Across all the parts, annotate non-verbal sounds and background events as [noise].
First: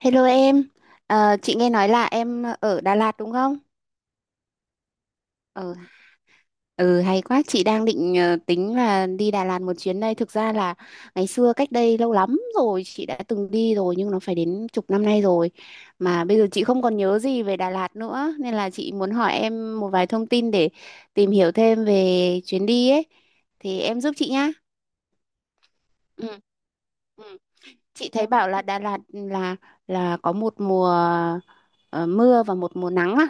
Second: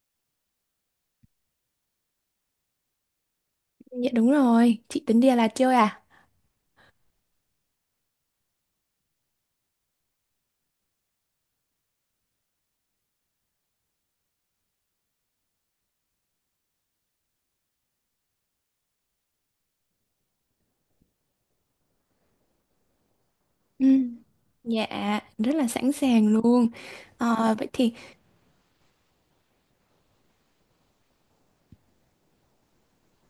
Hello em. Chị nghe nói là em ở Đà Lạt đúng không? Dạ đúng rồi, chị tính đi Đà Lạt chơi Ờ, à? ừ, Hay quá, chị đang định tính là đi Đà Lạt một chuyến đây. Thực ra là ngày xưa cách đây lâu lắm rồi chị đã từng đi rồi nhưng nó phải đến chục năm nay rồi. Mà bây giờ chị không còn nhớ gì về Đà Lạt nữa nên là chị muốn hỏi em một vài thông tin để tìm hiểu thêm về chuyến đi ấy. Thì Ừ. em giúp chị nhá. Dạ, rất là sẵn sàng luôn. Ừ. Vậy thì Chị thấy bảo là Đà Lạt là có một mùa ờ, mưa và một mùa nắng á.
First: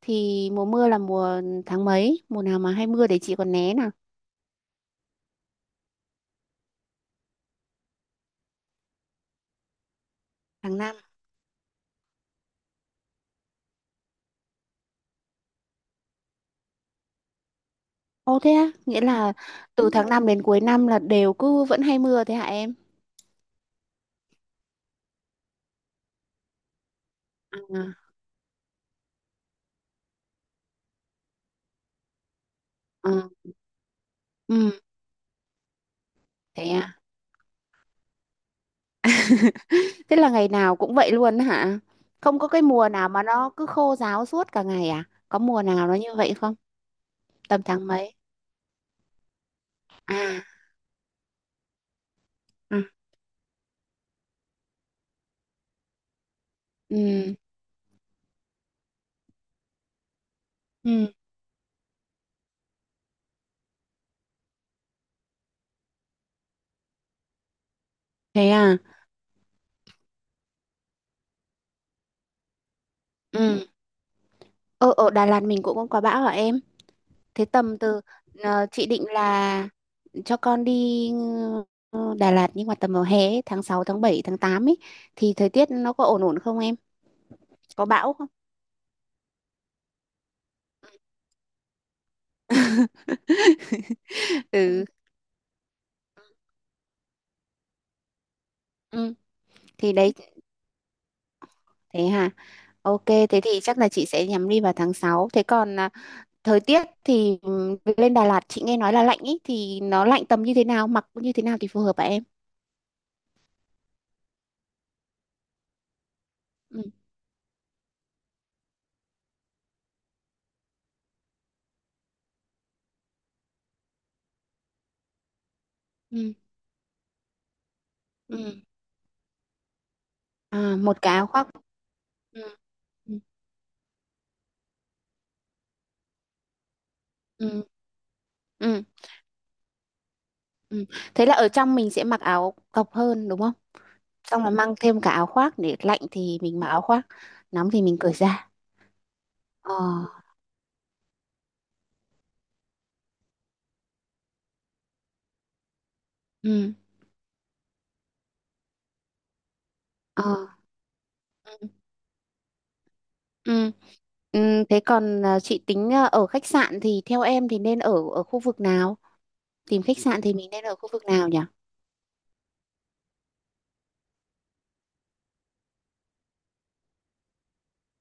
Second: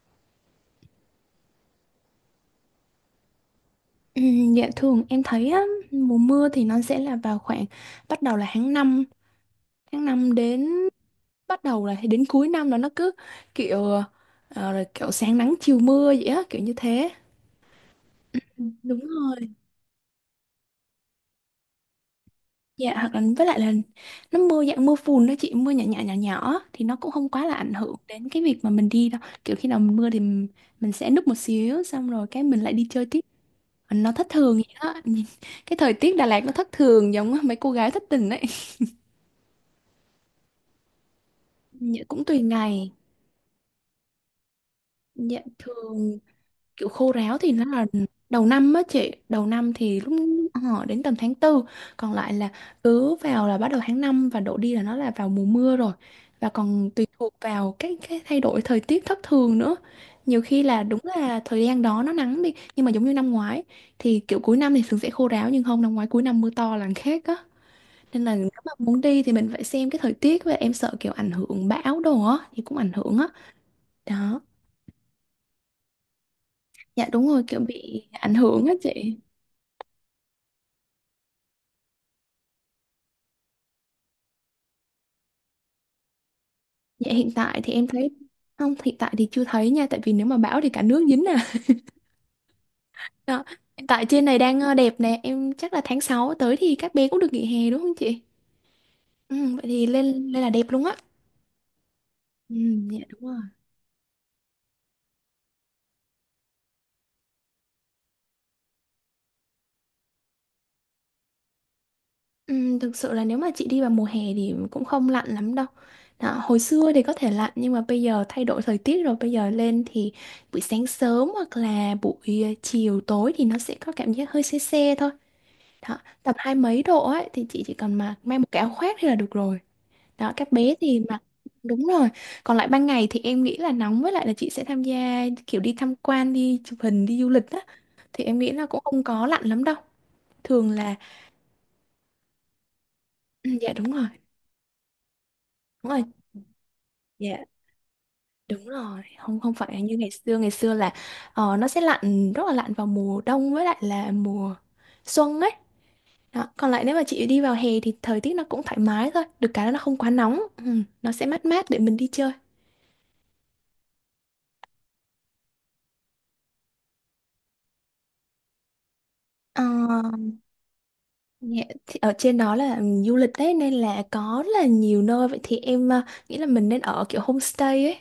Thì mùa mưa là mùa tháng mấy? Mùa nào mà hay mưa để chị còn né nào? Dạ thường em thấy á, mùa mưa thì nó sẽ là vào khoảng bắt đầu là tháng năm đến Tháng 5. bắt đầu là đến cuối năm đó nó cứ kiểu rồi kiểu sáng nắng chiều mưa vậy á, kiểu như thế. Ồ thế Ừ. á, Đúng nghĩa là rồi. từ tháng 5 đến cuối năm là đều cứ vẫn hay mưa thế hả em? Dạ hoặc là với lại là nó mưa dạng mưa phùn đó chị, mưa nhỏ nhỏ nhỏ nhỏ thì nó cũng không quá là ảnh À. hưởng đến cái việc mà mình đi đâu, kiểu khi nào mình mưa thì mình sẽ núp một xíu xong rồi cái mình lại đi chơi À. tiếp, nó thất thường vậy Ừ. đó. [laughs] Cái thời tiết Đà Lạt nó Thế thất à. thường giống mấy cô gái thất tình ấy. [laughs] Thế là ngày nào cũng vậy luôn hả? Dạ cũng Không tùy có cái mùa ngày. nào mà nó cứ khô ráo suốt cả ngày à? Có Dạ mùa nào nó như thường vậy không? kiểu khô ráo thì Tầm nó là tháng mấy? đầu năm á chị, đầu năm thì lúc À. họ đến tầm tháng tư, còn lại là À. cứ vào là bắt đầu tháng 5 và đổ đi là nó là vào mùa mưa rồi, và còn tùy thuộc Ừ. vào cái thay đổi thời tiết thất thường nữa. Nhiều khi là đúng Ừ. là thời gian đó nó nắng đi nhưng mà giống như năm ngoái thì kiểu cuối năm thì thường sẽ khô ráo, nhưng không, năm ngoái cuối năm mưa to là khác á, nên là Thế nếu mà à? muốn đi thì mình phải xem cái thời tiết, và em sợ kiểu ảnh hưởng bão đồ á thì cũng ảnh hưởng á Ừ. đó. Ờ, Ở Đà Lạt mình cũng không có bão hả em? Dạ đúng rồi, Thế kiểu tầm từ bị ảnh hưởng á chị định chị. là cho con đi Đà Lạt nhưng mà tầm vào hè ấy, tháng 6, tháng 7, tháng 8 ấy thì thời tiết nó có ổn ổn không em? Dạ hiện tại thì Có em thấy bão không? không, hiện tại thì chưa thấy nha, tại vì nếu mà bão thì cả nước dính à. [laughs] Đó. Hiện tại trên này [laughs] đang Ừ. đẹp nè, em chắc là tháng 6 tới thì các bé cũng được nghỉ hè đúng không chị? Ừ, Ừ, vậy thì thì lên đấy, lên là đẹp luôn á. thế hả? Ừ, dạ Ok, đúng rồi. thế thì chắc là chị sẽ nhắm đi vào tháng 6. Thế còn thời tiết thì lên Đà Lạt chị nghe nói là lạnh ấy thì nó lạnh tầm như thế nào, mặc như thế nào thì phù hợp hả em? Thực sự là nếu mà chị đi vào mùa hè thì cũng không lạnh lắm đâu. Đó, hồi Ừ. xưa thì có thể lạnh nhưng mà bây giờ thay đổi thời tiết rồi, bây giờ lên thì buổi sáng sớm hoặc là buổi chiều tối thì nó sẽ có cảm giác hơi se se thôi. Đó, Ừ. tầm hai mấy độ ấy thì chị chỉ cần mặc, mang một cái Ừ. áo khoác thì là được rồi. Đó, các bé À, một thì cái mặc áo khoác. đúng rồi. Ừ. Còn lại ban ngày Ừ. thì em nghĩ là nóng, với lại là chị sẽ tham gia kiểu đi tham quan, đi chụp hình, đi du lịch á, Ừ. thì em nghĩ là cũng Ừ. không có lạnh lắm đâu. Thường Ừ. là Thế là ở trong mình sẽ mặc áo cộc hơn đúng ừ, không? dạ đúng rồi. Xong là mang thêm cả áo khoác để Đúng lạnh rồi. thì mình mặc áo khoác, Dạ nóng thì mình cởi ra. đúng rồi, không, không Ờ. phải như ngày xưa, ngày xưa là nó sẽ lạnh, rất là lạnh vào mùa đông với lại là mùa xuân ấy đó. Còn Ừ. lại nếu mà chị đi vào hè thì thời tiết nó cũng thoải mái thôi, được cái là nó không quá nóng, Ờ. ừ, nó sẽ mát mát Ừ. để mình đi chơi. Ừ. Ừ. Thế còn chị tính ở khách sạn thì theo em thì nên ở ở khu vực nào? Ờ, Tìm khách sạn thì mình nên ở khu vực nào nhỉ? Dạ, thì ở trên đó là du lịch đấy nên là có rất là nhiều nơi, vậy thì em nghĩ là mình nên ở kiểu homestay ấy,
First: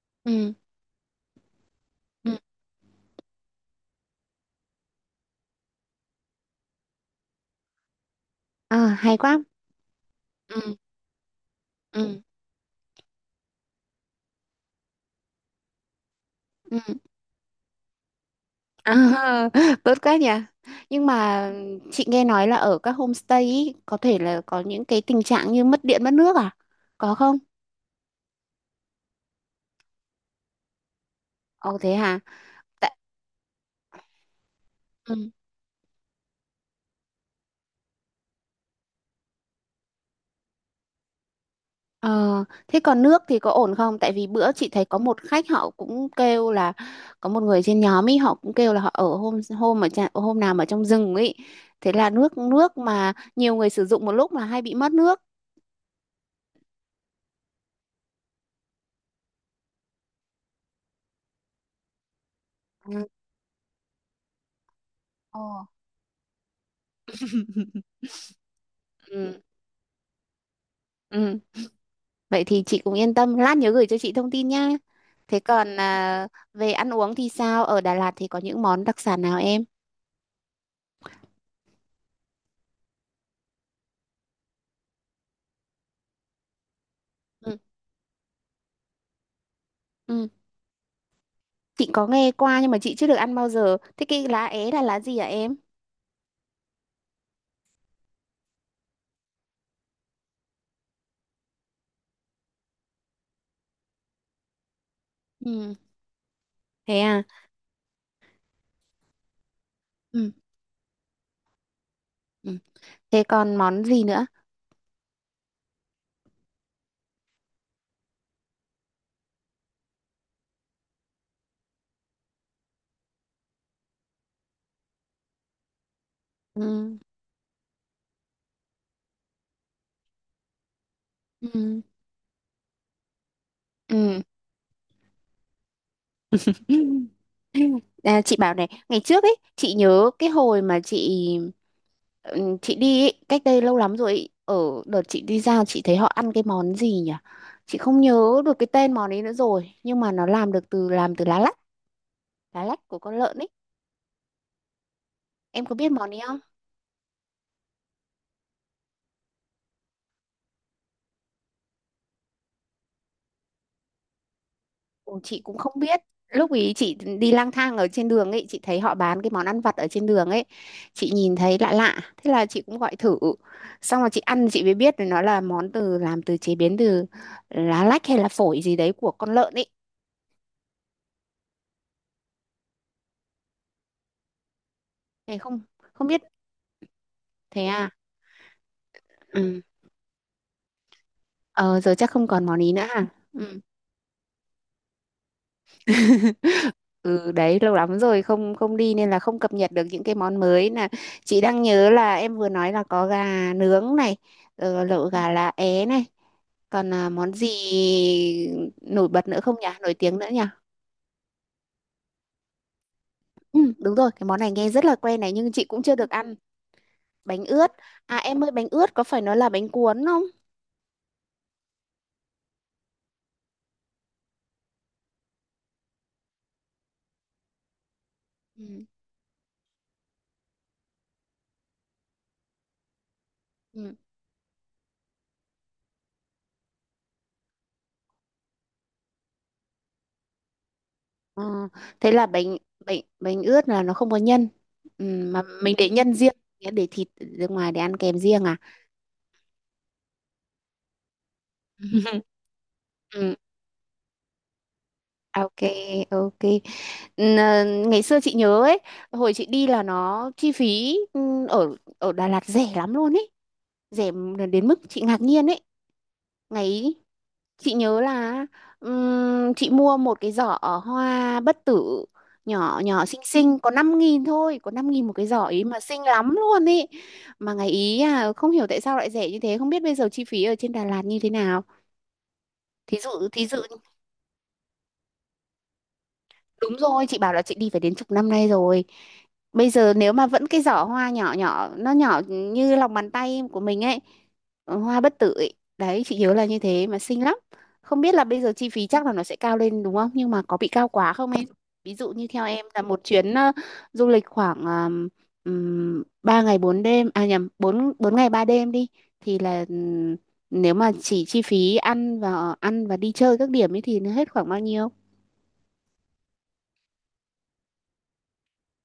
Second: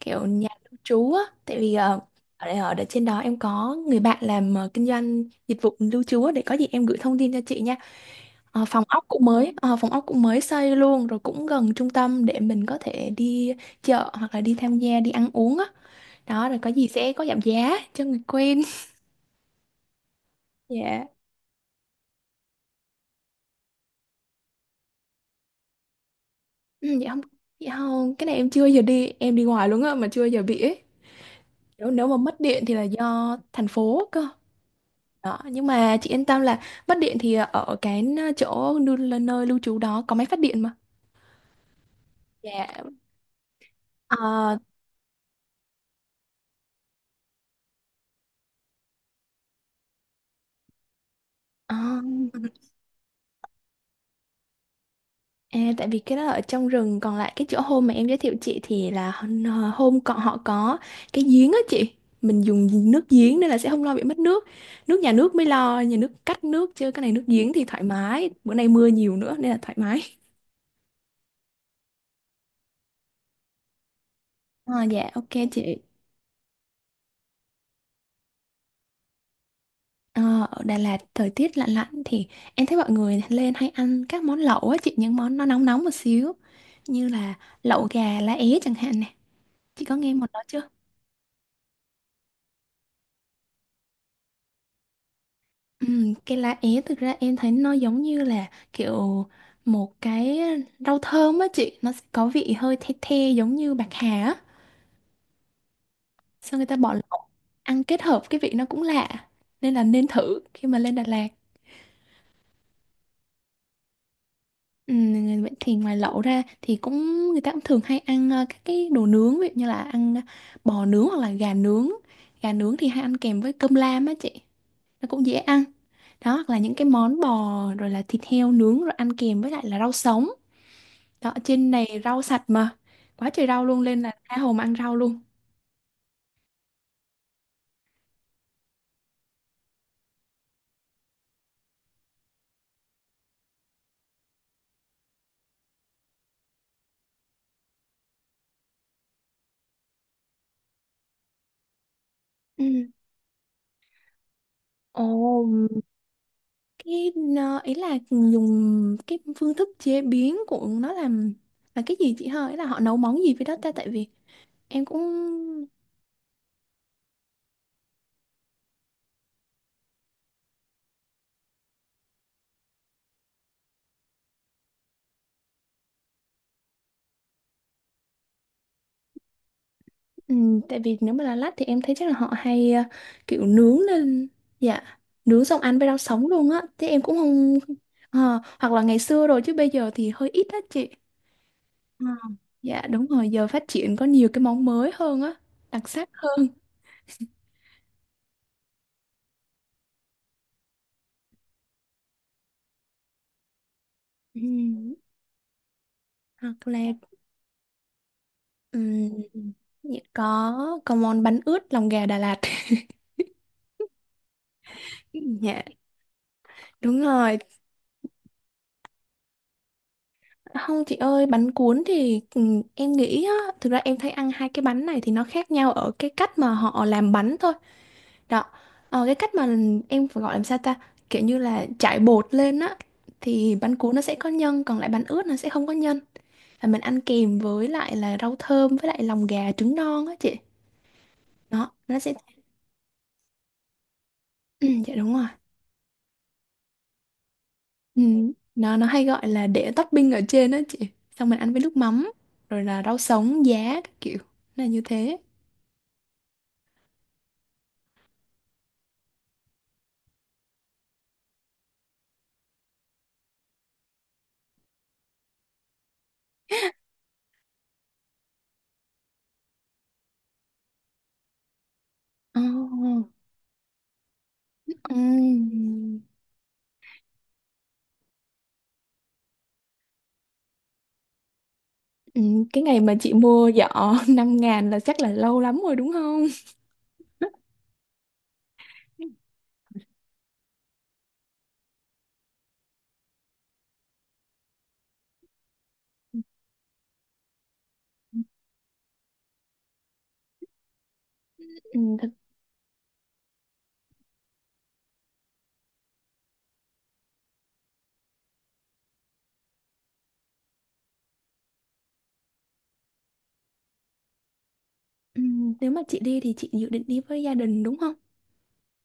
kiểu nhà Ừ. lưu trú á, tại vì Ừ. ở trên đó em có người bạn làm kinh doanh dịch vụ lưu trú á, để có gì em gửi thông tin cho chị nha. À, hay quá. Phòng ốc cũng mới xây Ừ. luôn rồi, cũng gần trung Ừ. tâm để mình có thể đi chợ hoặc là đi tham gia, đi ăn uống á, đó, rồi có Ừ. gì sẽ có giảm giá cho người quen. À, [laughs] tốt quá nhỉ. [laughs] Dạ. Nhưng mà chị nghe nói là ở các homestay ý, có thể là có những cái tình trạng như mất điện mất nước à? Ừ, Có không? dạ không, cái này em chưa giờ đi, em đi ngoài luôn á mà chưa giờ bị ấy. Ồ Nếu thế nếu mà hả? mất điện thì là Tại. do thành phố cơ. Ừ. Đó, nhưng mà chị yên tâm là mất điện thì ở cái chỗ nơi lưu trú đó có máy phát điện mà. Ờ, Dạ. Thế còn nước thì có ổn không? Tại vì bữa Ờ, chị thấy có một khách họ cũng kêu là có một người trên nhóm ấy họ cũng kêu là họ ở hôm hôm ở hôm nào mà trong rừng ấy. ờ, Thế là nước nước mà nhiều người sử dụng một lúc là hay bị mất nước. À, tại vì cái đó ở trong rừng, còn lại cái chỗ hôm mà em giới thiệu chị thì là hôm còn, họ có cái giếng á chị, mình dùng Ừ. nước giếng nên là sẽ không lo bị mất nước. Nước nhà nước Ồ. mới lo, nhà nước cắt nước, chứ cái này nước giếng thì thoải mái, bữa nay mưa nhiều nữa Ừ. nên là thoải mái. Ừ. Vậy thì chị cũng yên tâm, lát nhớ gửi cho chị thông tin [laughs] nha. À, dạ ok Thế còn chị. Về ăn uống thì sao? Ở Đà Lạt thì có những món đặc sản nào em? Ờ, ở Đà Lạt thời tiết lạnh lạnh thì em thấy mọi người lên hay ăn các món lẩu á chị, những món nó nóng nóng một xíu, như là Ừ. lẩu gà lá é chẳng hạn nè, chị có nghe Ừ. món đó chưa? Chị có nghe qua nhưng mà chị chưa được ăn bao giờ. Thế cái lá é là lá gì hả em? Cái lá é thực ra em thấy nó giống như là kiểu một cái rau thơm á chị, nó sẽ có vị hơi the the giống như bạc hà á, Ừ. sao người ta bỏ Thế lẩu à? ăn kết hợp cái vị nó cũng lạ, nên là nên Ừ. thử khi mà lên Đà Lạt. Ừ. Thế còn món gì nữa? Vậy thì ngoài lẩu ra thì cũng, người ta cũng thường hay ăn các cái đồ nướng, ví dụ như là ăn bò nướng hoặc là gà nướng, gà nướng thì hay ăn kèm với cơm lam á chị, nó cũng dễ ăn, đó, hoặc là những cái Ừ. món bò rồi là thịt heo nướng rồi ăn kèm với lại là rau sống. Đó, trên Ừ. này rau sạch mà. Quá trời rau luôn nên là Ừ. tha hồ mà ăn rau luôn. [laughs] À, chị bảo này, ngày trước ấy, chị nhớ cái hồi mà chị ừ, chị đi ấy, cách đây lâu lắm rồi ấy, ở đợt chị đi ra chị thấy họ ăn cái món gì nhỉ? Chị không nhớ được cái tên món ấy nữa rồi, nhưng mà nó làm được từ lá Ừ. lách của con lợn ấy. Ồ, Em có biết món ấy? cái ý là dùng cái phương thức chế biến của nó làm là cái gì chị hả? Ý là họ nấu món gì với đó ta, tại vì em cũng Ồ, chị cũng không biết, lúc ý chị đi lang thang ở trên đường ấy chị thấy họ bán cái món ăn vặt ở trên đường ấy chị nhìn thấy lạ lạ thế là chị cũng gọi thử xong rồi chị ăn chị mới biết là nó là món từ làm từ chế biến từ lá lách hay là phổi gì đấy của con lợn ấy, ừ, tại vì nếu mà là lát thì em thấy chắc là họ hay kiểu nướng lên, dạ, thế nướng xong không ăn với rau không biết, sống luôn á, thế em cũng không thế à. Hoặc là ngày xưa rồi chứ Ừ. bây giờ thì hơi ít á chị. ờ giờ Ừ. chắc không còn món ý Dạ nữa đúng hả? rồi, giờ Ừ. phát triển có nhiều cái món mới hơn á, đặc sắc hơn. [laughs] Ừ, đấy lâu lắm rồi không không đi nên là không cập nhật được những cái món mới, là chị đang nhớ là em vừa nói là có gà nướng này, Ừm, lẩu gà lá é này, Hoặc là còn món gì nổi ừm, bật nữa không nhỉ, nổi dạ, tiếng nữa nhỉ? có món bánh ướt lòng gà Đà Lạt. Ừ, đúng rồi, cái món này nghe rất là quen [laughs] này, nhưng Dạ chị cũng chưa được ăn đúng rồi. bánh ướt. À em ơi, bánh ướt có phải nó là bánh cuốn không? Không chị ơi, bánh cuốn thì em nghĩ á, thực ra em thấy ăn hai cái bánh này thì nó khác nhau ở cái cách mà họ làm bánh thôi. Đó, Ừ. Cái cách mà em phải gọi làm sao ta? Kiểu như là trải bột lên á, thì bánh cuốn Ừ. nó sẽ có nhân, còn lại bánh ướt nó sẽ không có nhân. Và mình ăn kèm với lại là rau thơm với lại lòng gà, trứng non á chị, Ờ, nó Thế sẽ là [clears throat] bánh bánh bánh ướt là nó không có nhân, ừ, dạ ừ, đúng rồi. mà mình để nhân riêng, để thịt ra ngoài để ăn Ừ. kèm riêng à? nó hay gọi là để topping ở trên đó chị, xong mình ăn với nước mắm rồi là rau sống, [laughs] giá các kiểu. Nó là như thế. Ok, ok. Ngày xưa chị nhớ ấy, hồi chị đi là nó chi phí ở ở Đà Lạt rẻ lắm luôn ấy, rẻ đến mức chị ngạc nhiên ấy. Ngày ấy, chị nhớ là chị mua một cái giỏ hoa bất tử nhỏ nhỏ Ồ. xinh xinh có 5.000 thôi, có 5.000 một cái giỏ ấy mà ừm, xinh lắm luôn ấy. Mà ngày ý à không hiểu tại sao lại rẻ như thế, không biết bây giờ chi phí ở trên Đà Lạt như thế nào. Cái ngày mà Thí chị dụ thí mua dụ giỏ [laughs] 5.000 là chắc là lâu lắm rồi đúng không? Đúng rồi, chị bảo là chị đi phải đến chục năm nay rồi. Bây giờ nếu mà vẫn cái giỏ hoa nhỏ nhỏ, nó nhỏ như lòng bàn tay của mình ấy, hoa bất tử ấy. Đấy, chị nhớ là như thế mà xinh lắm. Không biết là bây giờ chi phí chắc là nó sẽ cao lên đúng không? Nhưng mà có bị cao quá không em? Ví thật. dụ như theo em là một chuyến du lịch khoảng 3 ngày 4 đêm, à nhầm, 4 4 ngày 3 đêm đi. Thì là nếu mà chỉ chi phí ăn và đi chơi các điểm ấy thì nó hết khoảng bao nhiêu? Nếu mà chị đi thì chị dự định đi với gia đình đúng không?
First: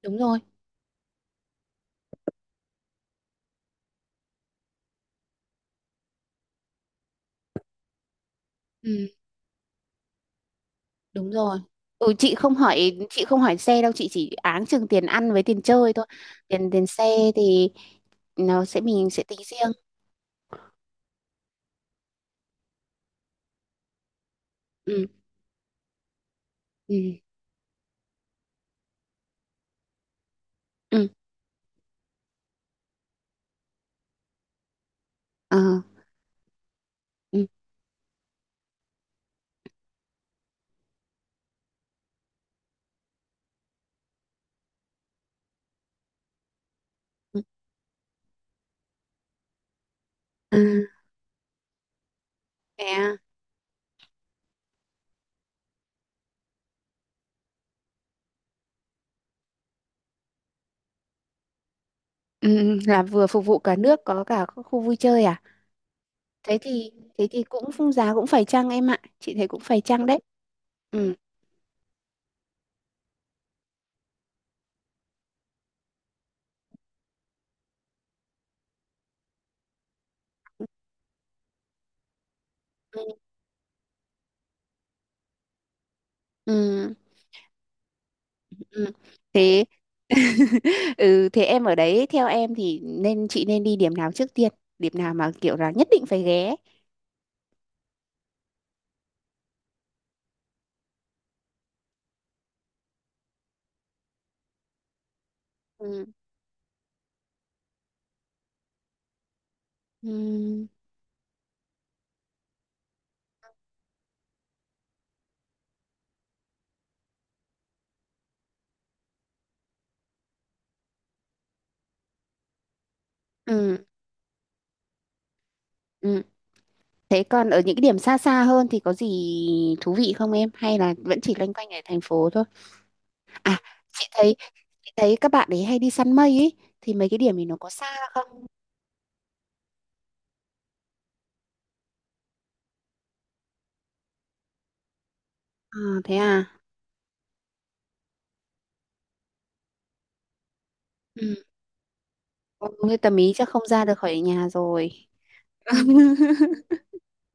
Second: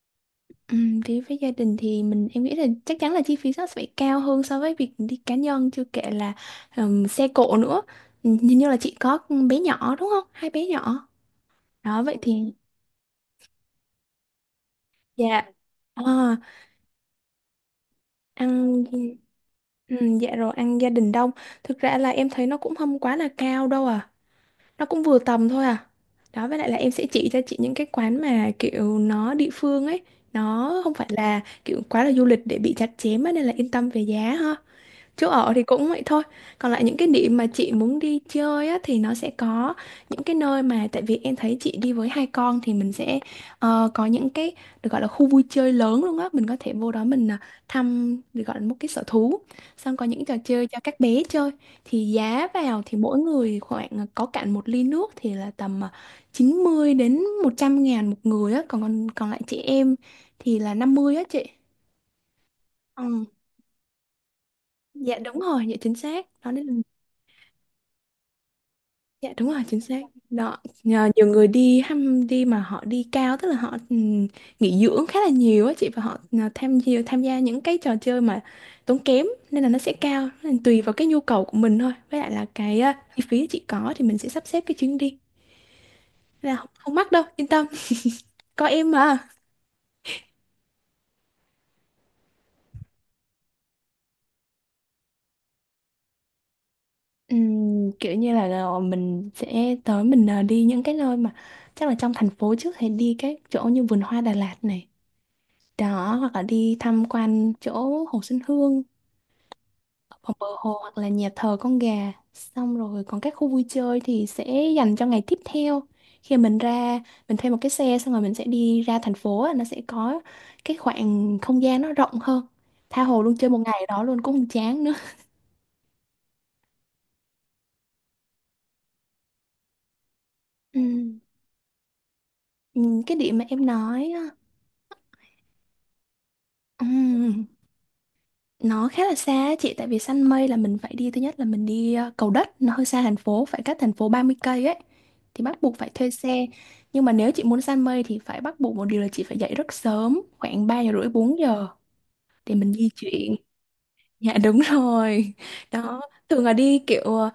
Đúng rồi. Đi với gia đình thì mình, em nghĩ là chắc chắn là chi phí nó sẽ phải cao hơn so với việc đi cá nhân, chưa kể là xe cộ nữa. Hình như là chị Ừ. có con bé nhỏ đúng không, hai bé nhỏ Đúng rồi. đó, Ừ, vậy chị thì, không hỏi chị không hỏi xe đâu, chị chỉ áng chừng tiền ăn với dạ. tiền chơi Ờ, thôi. Tiền tiền xe thì nó sẽ ăn mình sẽ tính riêng. Dạ rồi, ăn gia đình đông, thực ra là em thấy nó cũng không quá là cao đâu à, nó cũng Ừ. vừa tầm thôi à đó. Với lại là em Ừ. sẽ chỉ cho chị những cái quán mà kiểu nó địa phương ấy, nó không phải Ừ. là kiểu quá là du lịch để bị chặt chém á, nên là yên tâm về giá ha. Chỗ ở Ờ. thì cũng vậy thôi. Còn lại những cái điểm Ừ. mà chị muốn đi chơi á, thì nó sẽ có những cái nơi mà, tại vì em thấy chị đi với hai con thì mình sẽ có những cái được gọi là khu vui chơi lớn luôn á. Mình có thể vô đó, mình Ừ. thăm được gọi là một cái sở thú. Xong có những trò chơi cho Ừ. các bé chơi. Thì giá vào Thế thì à. mỗi người khoảng có cạn một ly nước thì là tầm 90 đến 100.000 một người á. Còn còn còn lại chị em thì là 50 á chị. Ừ, ừ, là Ừ. vừa phục vụ cả nước có cả khu khu vui Dạ chơi đúng à? rồi, dạ chính xác. Đó thế nên, thì thế thì cũng phung giá cũng phải chăng em ạ, dạ chị thấy đúng cũng rồi, chính phải xác chăng đấy. đó, nhờ Ừ. nhiều người đi ham đi mà họ đi cao, tức là họ nghỉ dưỡng khá là nhiều á chị, và họ tham gia những cái trò chơi mà tốn kém nên là nó sẽ cao, nên là tùy vào cái nhu cầu của mình thôi, với lại là cái Ừ. chi phí chị có thì mình sẽ sắp xếp cái chuyến đi. Nên là không, Ừ. không mắc đâu, yên tâm, có em Ừ. mà. Thế. [laughs] Ừ, thế em ở đấy theo em thì chị nên đi điểm nào trước tiên, điểm nào mà kiểu là nhất định phải ghé? Kiểu như là, mình sẽ tới, mình đi những cái nơi mà chắc là trong thành phố trước, thì đi các chỗ như vườn hoa Đà Lạt này, Ừ. đó, hoặc là đi tham quan chỗ Hồ Xuân Hương, hoặc bờ Ừ. hồ, hoặc là nhà thờ con gà, xong rồi còn các khu vui chơi thì sẽ dành cho ngày tiếp theo, khi mình ra mình thuê một cái xe xong rồi mình sẽ đi ra thành phố á, nó sẽ có cái khoảng không gian nó rộng hơn, tha hồ luôn, chơi một ngày ở Ừ. đó luôn cũng không chán nữa. Ừ. Thế còn ở những cái điểm xa xa hơn thì có gì thú vị không em? Hay là Ừm, vẫn chỉ loanh quanh ở thành phố thôi? Cái điểm mà À, em chị nói thấy chị thấy các bạn ấy hay đi săn mây ấy, á, thì mấy cái điểm thì nó có xa không? nó khá là xa á chị, tại vì săn mây là mình phải đi, thứ nhất là mình đi Cầu Đất, nó hơi xa thành phố, phải cách thành phố 30 cây ấy, thì bắt buộc À, phải thuê thế xe. à? Nhưng mà nếu chị muốn săn mây thì phải bắt buộc một điều là chị phải dậy rất sớm, khoảng ba giờ rưỡi Ừ. bốn giờ để Ừ, mình di như tầm ý chuyển. chắc không ra được khỏi Dạ nhà đúng rồi. rồi. Đó, thường là đi [laughs] kiểu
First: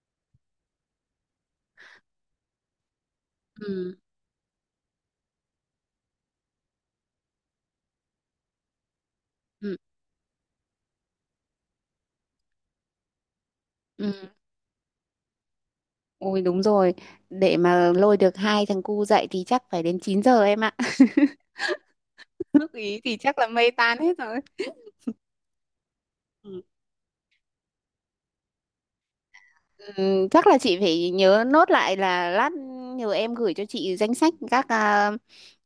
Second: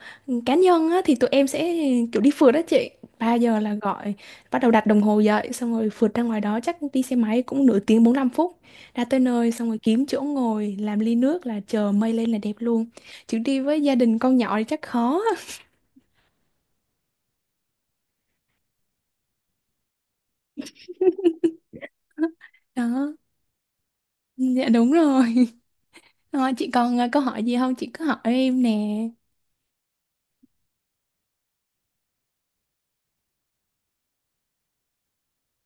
cá nhân á, thì tụi em sẽ kiểu đi phượt đó chị. Ba giờ là Ừ. gọi, bắt đầu đặt đồng hồ dậy, xong rồi phượt ra ngoài đó, chắc đi xe máy cũng nửa tiếng 45 phút. Ra tới nơi xong Ừ. rồi kiếm chỗ ngồi, làm ly nước là chờ mây lên là đẹp luôn. Chứ đi với gia đình Ừ. con nhỏ thì chắc khó. Ôi đúng rồi, để mà lôi được hai thằng cu dậy thì chắc phải đến 9 giờ em ạ. [laughs] [laughs] Lúc ý Đó, thì chắc là mây tan hết rồi. dạ đúng rồi. Rồi, Ừ. chị còn câu hỏi gì không? Chị cứ hỏi em nè. Ừ, chắc là chị phải nhớ nốt lại là lát nhờ em gửi cho chị danh sách các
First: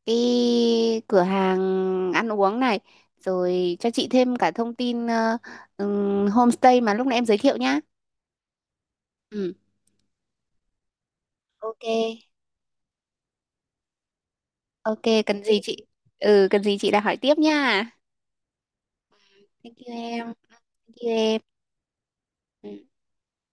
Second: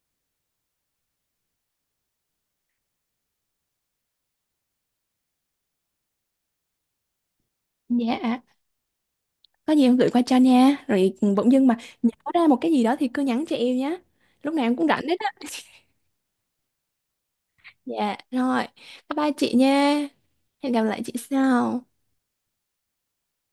cái cửa hàng ăn uống này, rồi cho chị thêm cả thông tin homestay mà lúc nãy em giới thiệu nhá. Dạ. Ừ. Có gì em gửi qua cho nha, rồi bỗng dưng mà Ok. nhớ ra một cái gì đó thì cứ nhắn cho em nhé, lúc nào em cũng Ok, rảnh hết á. cần gì [laughs] chị? Ừ, cần gì chị đã hỏi tiếp nha. Dạ rồi, bye bye chị Thank you nha, em. hẹn gặp Thank lại you chị em. sau. Ừ.